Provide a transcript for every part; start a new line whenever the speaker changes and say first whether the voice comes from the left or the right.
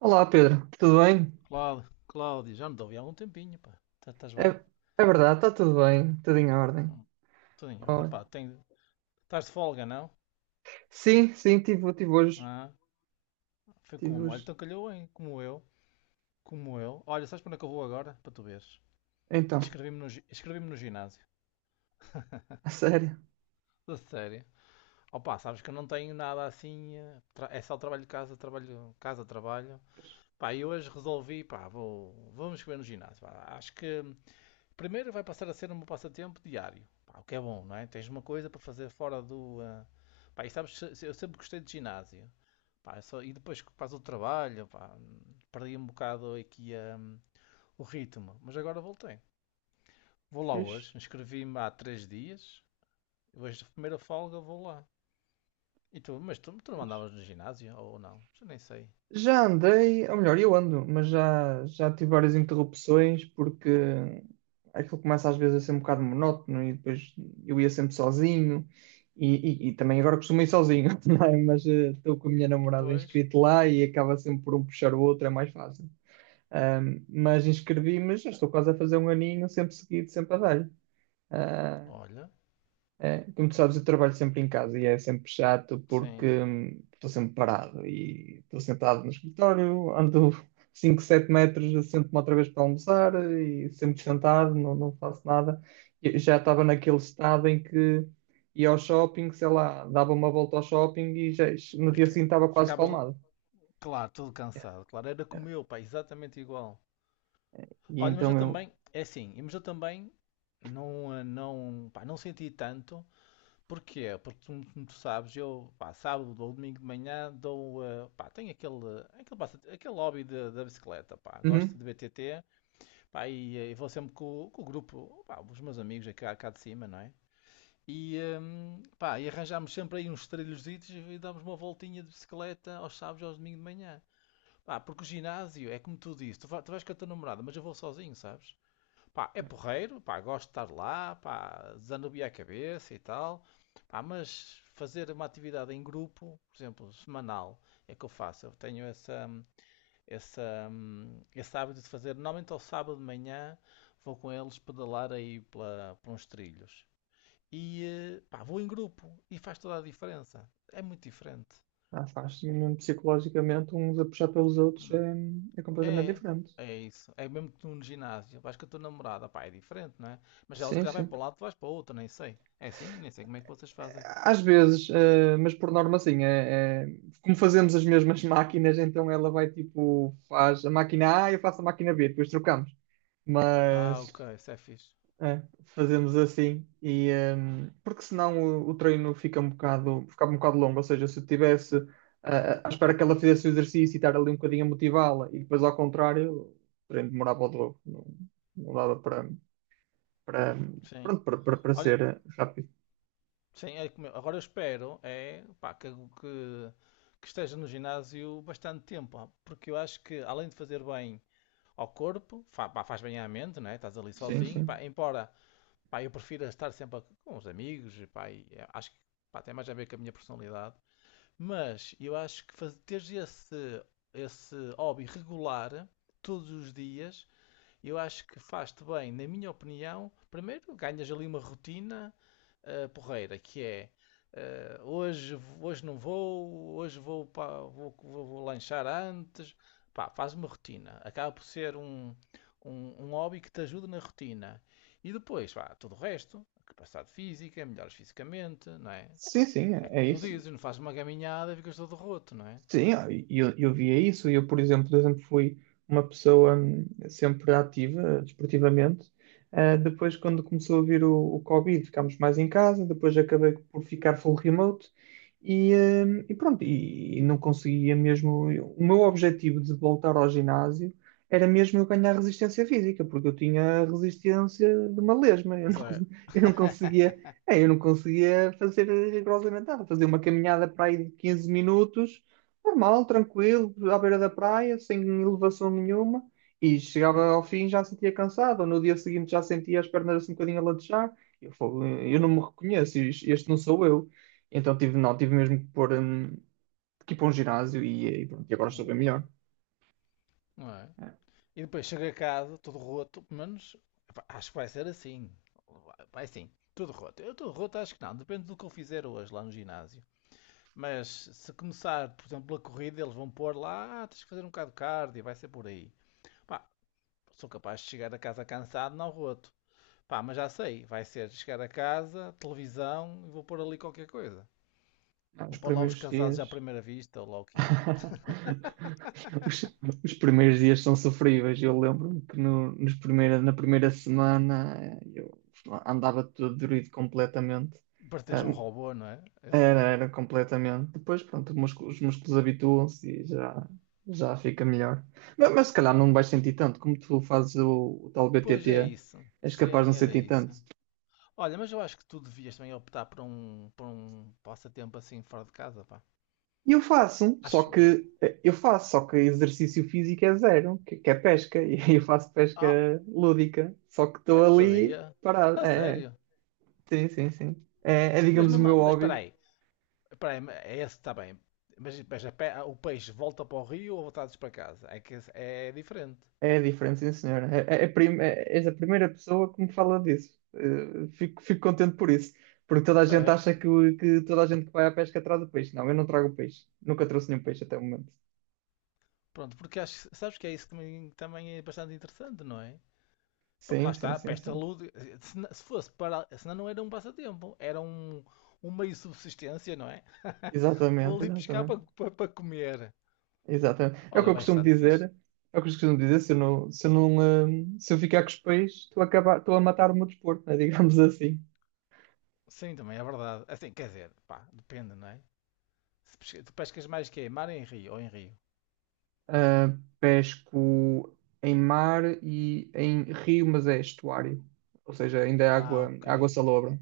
right: Olá Pedro, tudo bem?
left: Cláudio, Cláudio, já não te ouvi há um tempinho, pá. Estás
right: É,
left: bem?
right: é verdade, está tudo bem, tudo em ordem.
left: Hum, Tudo em ordem, pá.
right: Olha.
left: Tenho... Estás de folga, não?
right: Sim, sim, tive hoje,
left: Ah, Foi
right: tive
left: como? Olha,
right: hoje.
left: então calhou, hein? Como eu, como eu. Olha, sabes para onde é que eu vou agora? Para tu veres.
right: Então,
left: Inscrevi-me no ginásio.
right: a sério,
left: Da série. Oh, pá, sabes que eu não tenho nada assim. É só trabalho de casa, trabalho, casa, trabalho. Pá, e hoje resolvi, pá, vamos escrever no ginásio, pá. Acho que Primeiro vai passar a ser um passatempo diário. Pá, o que é bom, não é? Tens uma coisa para fazer fora Pá, e sabes, eu sempre gostei de ginásio. E depois que faz o trabalho, pá, perdi um bocado aqui o ritmo. Mas agora voltei. Vou lá
right: fiz,
left: hoje, inscrevi-me há três dias. Hoje, de primeira folga, vou lá. E tu, mas tu, tu não
right: fiz.
left: andavas no ginásio ou não? Já nem sei.
right: Já andei, ou melhor, eu ando, mas já tive várias interrupções porque aquilo começa às vezes a ser um bocado monótono e depois eu ia sempre sozinho e também agora costumo ir sozinho, não é? Mas estou com a minha namorada
left: Pois,
right: inscrito lá e acaba sempre por um puxar o outro, é mais fácil. Mas inscrevi-me, já estou quase a fazer um aninho, sempre seguido, sempre a dar-lhe. Ah,
left: olha,
right: é, como tu sabes, eu trabalho sempre em casa e é sempre chato porque
left: sim.
right: estou sempre parado e estou sentado no escritório, ando 5, 7 metros, sento-me outra vez para almoçar e sempre sentado, não, não faço nada. Eu já estava naquele estado em que ia ao shopping, sei lá, dava uma volta ao shopping e já, no
left: É.
right: dia seguinte estava quase
left: Ficavas,
right: espalmado.
left: claro, todo cansado. Claro, era como eu, pá, exatamente igual.
right: E
left: Olha, mas eu
right: então eu.
left: também, é assim, mas eu também não, não, pá, não senti tanto. Porquê? Como tu sabes, eu, pá, sábado ou domingo de manhã dou, pá, tenho aquele, aquele hobby da bicicleta, pá, gosto
right: Uhum.
left: de BTT, pá, vou sempre com o grupo, pá, os meus amigos aqui cá, cá de cima, não é? E, pá, e arranjámos sempre aí uns trilhozitos e damos uma voltinha de bicicleta aos sábados e aos domingos de manhã. Pá, porque o ginásio, é como tu dizes, tu vais com a tua namorada, mas eu vou sozinho, sabes? Pá, é porreiro, pá, gosto de estar lá, pá, desanuviar a cabeça e tal. Pá, mas fazer uma atividade em grupo, por exemplo, semanal, é que eu faço. Eu tenho essa, essa, esse hábito de fazer. Normalmente ao sábado de manhã vou com eles pedalar aí pela, por uns trilhos. E pá, vou em grupo e faz toda a diferença. É muito diferente.
right: Ah, faz mesmo psicologicamente uns a puxar pelos outros é completamente
left: É,
right: diferente.
left: é isso. É mesmo que tu no ginásio. Vais com a tua namorada, pá, é diferente, não é? Mas ela se
right: Sim,
left: calhar vai
right: sim.
left: para um lado, tu vais para o outro, nem sei. É assim? Nem sei como é que vocês fazem.
right: Às vezes, mas por norma assim, como fazemos as mesmas máquinas, então ela vai tipo, faz a máquina A e eu faço a máquina B, depois trocamos.
left: Ah, ok,
right: Mas
left: isso é fixe.
right: Fazemos assim e porque senão o treino fica um bocado longo, ou seja, se eu tivesse à espera que ela fizesse o exercício e estar ali um bocadinho a motivá-la e depois ao contrário, o treino demorava o dobro, não, não dava para, para,
left: Sim.
right: pronto, para, para, para
left: Olha,
right: ser rápido.
left: sim, agora eu espero, é, pá, que, que esteja no ginásio bastante tempo, ó, porque eu acho que além de fazer bem ao corpo, pá, faz bem à mente, não é? Estás ali
right: Sim,
left: sozinho,
right: sim.
left: pá, embora, pá, eu prefiro estar sempre com os amigos, pá, e, é, acho que, pá, tem mais a ver com a minha personalidade. Mas eu acho que teres esse, esse hobby regular todos os dias, eu acho que faz-te bem, na minha opinião. Primeiro, ganhas ali uma rotina porreira, que é hoje, hoje não vou, hoje vou, vou lanchar antes. Pá, faz uma rotina. Acaba por ser um, um, um hobby que te ajuda na rotina. E depois, pá, tudo o resto, capacidade física, melhoras fisicamente, não é?
right: Sim, sim,
left: É
right: é
left: como
right: é
left: tu
right: isso.
left: dizes, não fazes uma gaminhada e ficas todo roto, não é?
right: Sim, e eu via isso. Eu, por exemplo, eu sempre fui uma pessoa sempre ativa, desportivamente. Ah, depois, quando começou a vir o Covid, ficámos mais em casa. Depois acabei por ficar full remote. E pronto, e não conseguia mesmo. O meu objetivo de voltar ao ginásio era mesmo eu ganhar resistência física, porque eu tinha a resistência de uma lesma. Eu não,
left: Zé.
right: eu não conseguia, eu não conseguia fazer rigorosamente nada. Fazer uma caminhada para aí de 15 minutos. Normal, tranquilo, à beira da praia, sem elevação nenhuma, e chegava
left: Hum,
right: ao fim já sentia cansado, ou no dia seguinte já sentia as pernas assim um bocadinho a latejar. Eu, falo, eu não me reconheço, este não sou eu. Então tive, não, tive mesmo que pôr, que ir para um ginásio e pronto, e agora estou
left: Sim,
right: bem melhor.
left: claro. Não é? E depois chego a casa, todo roto, pelo menos epá, acho que vai ser assim. Sim, tudo roto. Eu todo roto acho que não, depende do que eu fizer hoje lá no ginásio. Mas se começar, por exemplo, a corrida, eles vão pôr lá, "Ah, tens que fazer um bocado de cardio, vai ser por aí. Pá, sou capaz de chegar a casa cansado, não roto. Pá, mas já sei, vai ser chegar a casa, televisão e vou pôr ali qualquer coisa.
right: Ah, os
left: Vou pôr lá os
right: primeiros
left: casados
right: dias.
left: à primeira vista, ou lá o que é.
right: Os, os primeiros dias são sofríveis. Eu lembro-me que no, nos primeira, na primeira semana eu andava todo dorido completamente.
left: Parteja um
right: Hum.
left: robô, não é? Eu
right: Era,
left: sei.
right: era completamente. Depois, pronto, os músculos habituam-se e já fica melhor. Mas se calhar não vais sentir tanto, como tu fazes o tal
left: Pois é
right: BTT,
left: isso.
right: és capaz de não
left: Sim, era
right: sentir
left: isso.
right: tanto.
left: Olha, mas eu acho que tu devias também optar por um passatempo assim fora de casa, pá.
right: E eu faço, só
left: Acho eu.
right: que eu faço, só que exercício físico é zero, que é pesca, e eu faço pesca
left: Ah,
right: lúdica, só que
left: ai,
right: estou
left: não
right: ali
left: sabia.
right: parado.
left: A
right: É, é,
left: sério?
right: sim, sim, sim. É, é, digamos, o meu
left: Mas espera
right: hobby.
left: aí. Espera aí, é esse está bem. Mas, o peixe volta para o rio ou voltados para casa? É diferente.
right: É diferente, sim, senhora. És a primeira pessoa que me fala disso. Fico contente por isso. Porque toda a gente
left: É.
right: acha que toda a gente que vai à pesca traz o peixe. Não, eu não trago peixe. Nunca trouxe nenhum peixe até o momento.
left: Pronto, porque acho, sabes que é isso que também também é bastante interessante, não é? Pá, lá
right: Sim, sim,
left: está,
right: sim,
left: peste a
right: sim.
left: lude. Se fosse para. Senão não era um passatempo, era um, um meio de subsistência, não é? Vou
right: Exatamente,
left: ali pescar
right: exatamente.
left: para, para, para comer.
right: Exatamente. É o que
left: Olha,
right: eu costumo
left: bastante fixe.
right: dizer. É o que eu costumo dizer. Se eu não, se eu não, eh, se eu ficar com os peixes, estou a acabar, estou a matar o meu desporto, né? Digamos assim.
left: Sim, também é verdade. Assim, quer dizer, pá, depende, não é? Se pesca- Tu pescas mais que é? Mar em rio ou em rio?
right: Pesco em mar e em rio, mas é estuário. Ou seja, ainda é
left: Ah,
right: água,
left: ok.
right: água salobra,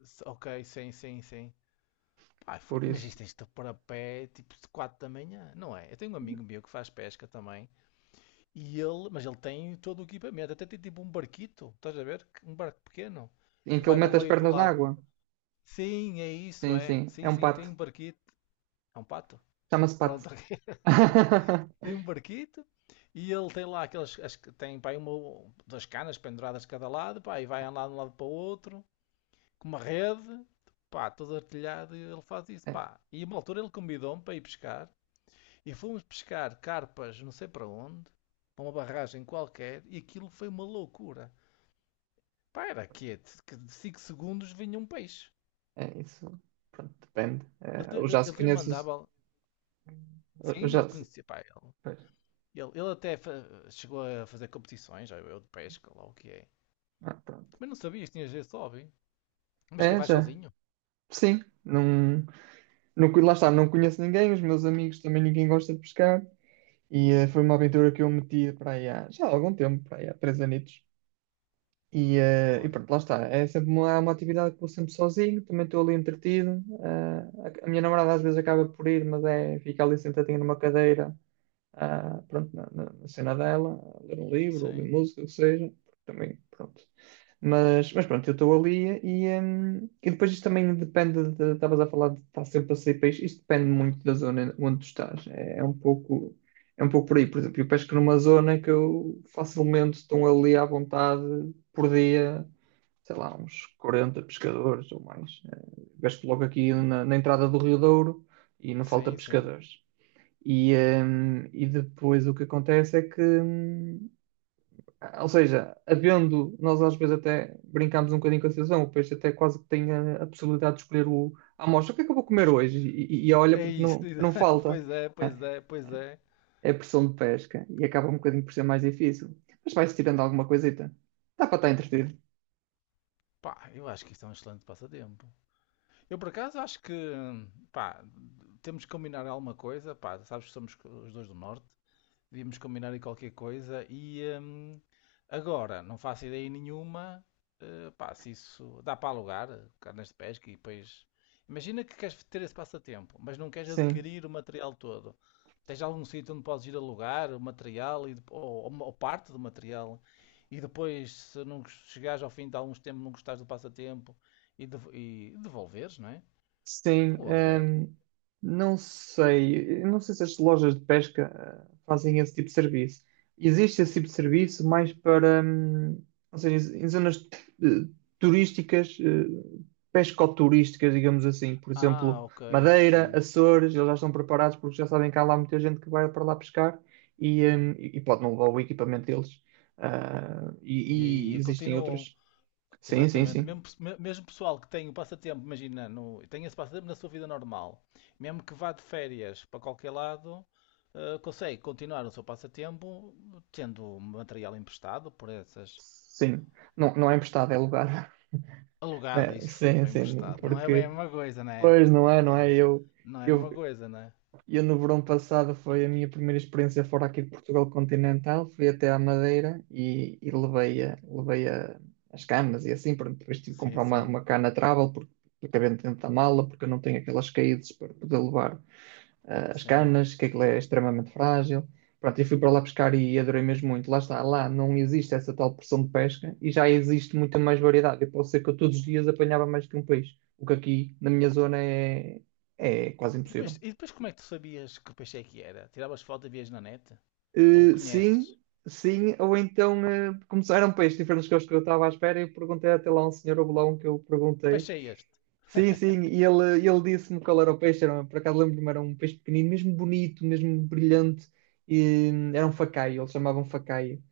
left: Ok, sim, sim, sim. Pá,
right: por
left: mas
right: isso.
left: isto tens de te pôr a pé tipo de 4 da manhã, não é? Eu tenho um amigo meu que faz pesca também. E ele, mas ele tem todo o equipamento, até tem tipo um barquito, estás a ver? Um barco pequeno
right: Em
left: que
right: que ele
left: vai para o
right: mete as
left: meio do
right: pernas na
left: lado.
right: água.
left: Sim, é isso,
right: Sim,
left: é.
right: sim, é
left: Sim,
right: um
left: sim, tem
right: pato.
left: um barquito. É um pato.
right: Chama-se pato.
left: Pronto, tem um barquito e ele tem lá aquelas. As, tem pá, aí uma, duas canas penduradas de cada lado, pá, e vai andar de um lado para o outro, com uma rede, pá, todo artilhado, e ele faz isso,
right: É,
left: pá. E a uma altura ele convidou-me para ir pescar e fomos pescar carpas, não sei para onde, para uma barragem qualquer, e aquilo foi uma loucura. Para, quieto, que de 5 segundos vinha um peixe.
right: é isso. Pronto, depende. É, eu já se
left: Ele também
right: conheço.
left: mandava.
right: Eu
left: Sim, ele
right: já se...
left: conhecia. Pá, ele,
right: Pois.
left: ele, ele chegou a fazer competições, já eu, de pesca, lá o que é.
right: Ah, pronto.
left: Mas não sabias, tinhas esse hobby. Mas quem
right: É,
left: vai
right: já.
left: sozinho?
right: Sim. Não, não, lá está, não conheço ninguém, os meus amigos também ninguém gosta de pescar. E foi uma aventura que eu meti para aí há, já há algum tempo, para aí há 3 anos. E
left: Olha,
right: pronto, lá está. É sempre há uma atividade que vou sempre sozinho, também estou ali entretido. A minha namorada às vezes acaba por ir, mas fica ali sentadinha numa cadeira pronto, na cena dela, a ler um livro, ou ouvir
left: sim.
right: música, o que seja, também, pronto. Mas pronto, eu estou ali e depois isto também depende, estavas a falar de estar sempre a sair país, isto depende muito da zona onde tu estás, é um pouco por aí, por exemplo, eu pesco numa zona que eu facilmente estou ali à vontade por dia, sei lá, uns 40 pescadores ou mais. Pesco logo aqui
left: E-
right: na entrada do Rio Douro e não falta
left: Sim, sim.
right: pescadores. E, e depois o que acontece é que, ou seja, havendo, nós às vezes até brincamos um bocadinho com a situação, o peixe até quase que tem a possibilidade de escolher o, a amostra, o que é que eu vou comer
left: Ups,
right: hoje? E olha,
left: é
right: porque
left: isso,
right: não, não falta,
left: pois é,
right: né?
left: pois é, pois é.
right: É a pressão de pesca e acaba um bocadinho por ser mais difícil, mas vai-se tirando alguma coisita. Dá para estar entretido.
left: Pá, eu acho que isto é um excelente passatempo. Eu por acaso acho que, pá, temos que combinar alguma coisa, pá, sabes que somos os dois do norte. Devíamos combinar aí qualquer coisa. E agora, não faço ideia nenhuma. Pá, se isso dá para alugar, carnes de pesca e depois. Imagina que queres ter esse passatempo, mas não queres
right: Sim.
left: adquirir o material todo. Tens algum sítio onde podes ir alugar o material e, ou parte do material. E depois, se não gos- chegares ao fim de alguns tempos, não gostares do passatempo e, e devolveres, não é?
right: Sim,
left: O aluguer.
right: não sei, eu não sei se as lojas de pesca fazem esse tipo de serviço. Existe esse tipo de serviço mais para, ou seja, em zonas eh, turísticas, pescoturísticas, digamos assim. Por
left: Ah,
right: exemplo,
left: ok,
right: Madeira,
left: sim.
right: Açores, eles já estão preparados porque já sabem que há lá muita gente que vai para lá pescar e pode não levar o equipamento deles. Ah,
left: E
right: e, e
left: aí
right: existem
left: continuam.
right: outras. Sim, sim,
left: Exatamente.
right: sim.
left: Mesmo, mesmo pessoal que tem o passatempo, imagina, no, tem esse passatempo na sua vida normal, mesmo que vá de férias para qualquer lado, consegue continuar o seu passatempo tendo material emprestado por essas.
right: Sim. Não, não é emprestado, é alugado.
left: Alugado,
right: É,
left: isso,
right: sim,
left: foi
right: sim,
left: emprestado. Não é bem a
right: porque
left: mesma coisa, não é?
right: pois não é, não
left: É,
right: é?
left: não é a
right: Eu,
left: mesma coisa, não é?
right: eu no verão passado foi a minha primeira experiência fora aqui de Portugal continental, fui até à Madeira e levei, as camas e assim, pronto, depois tive que
left: Sim,
right: comprar uma,
left: sim,
right: uma cana travel porque, dentro da mala, porque eu não tenho aquelas caídas para poder levar as
left: sim.
right: canas, que aquilo é extremamente frágil. Pronto, eu fui para lá pescar e adorei mesmo muito. Lá está, lá não existe essa tal pressão de pesca e já existe muita mais variedade. Eu posso ser que eu todos os dias apanhava mais que um peixe, o que aqui na minha zona é quase impossível.
left: E depois como é que tu sabias que peixe é que era? Tiravas foto e vias na net? Ou
right: Eh,
left: conheces?
right: sim, sim, ou então começaram peixes diferentes que os que eu estava à espera e eu perguntei até lá a um senhor, houve lá um que eu perguntei.
left: Peixe é este?
right: Sim, sim, e ele disse-me qual era o peixe, por acaso lembro-me, era um peixe pequenino, mesmo bonito, mesmo brilhante, e era um facaio, eles chamavam facaio.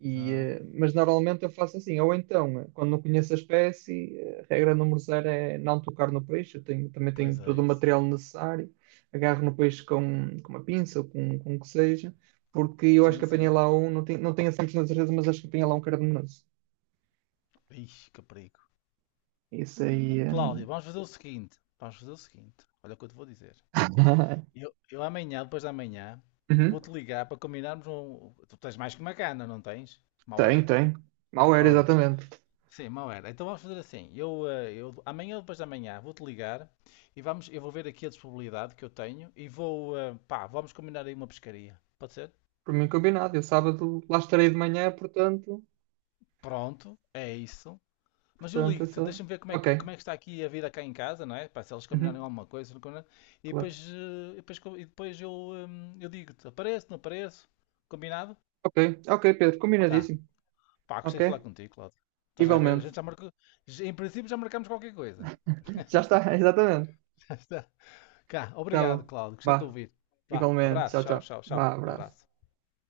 right: E,
left: Ah,
right: eh, mas normalmente eu faço assim, ou então, quando não conheço a espécie, a regra número zero é não tocar no peixe, eu tenho, também tenho
left: pois
right: todo
left: é
right: o
left: isso.
right: material necessário, agarro no peixe com uma pinça ou com o que seja, porque eu acho
left: Sim,
right: que apanhei
left: sim.
right: lá um, não tenho, não tenho a 100% certeza, mas acho que apanhei lá um cardenoso.
left: Ixi, que perigo.
right: Isso aí.
left: Cláudio, vamos fazer o seguinte. Vamos fazer o seguinte. Olha o que eu te vou dizer. Eu amanhã, depois de amanhã, vou-te ligar para combinarmos um. Tu tens mais que uma cana, não tens? Mal
right: Tem,
left: era.
right: tem. Mal era,
left: Pronto.
right: exatamente.
left: Sim, mal era. Então vamos fazer assim. Eu, eu amanhã, depois de amanhã, vou-te ligar e vamos, eu vou ver aqui a disponibilidade que eu tenho e vou, pá, vamos combinar aí uma pescaria. Pode ser?
right: Por mim combinado. Eu sábado lá estarei de manhã, portanto.
left: Pronto, é isso. Mas eu
right: Portanto, é
left: ligo-te,
right: só.
left: deixa-me ver
right: Ok.
left: como é que está aqui a vida cá em casa, não é? Pá, se eles combinarem
right: Uhum,
left: alguma coisa, não combinarem. E
right: claro.
left: depois, e depois, e depois eu digo-te, apareço, não apareço, combinado?
right: Ok, ok, Pedro.
left: Tá.
right: Combinadíssimo.
left: Pá, gostei
right: Ok?
left: de falar contigo, Cláudio. Estás a ver? A
right: Igualmente.
left: gente já marcou, em princípio já marcamos qualquer coisa.
right: Já está, exatamente.
left: Cá,
right: Tá
left: obrigado,
right: bom.
left: Cláudio, gostei de te
right: Vá.
left: ouvir. Vá,
right: Igualmente.
left: abraço,
right: Tchau,
left: tchau,
right: tchau.
left: tchau, tchau,
right: Vá,
left: abraço.
right: abraço.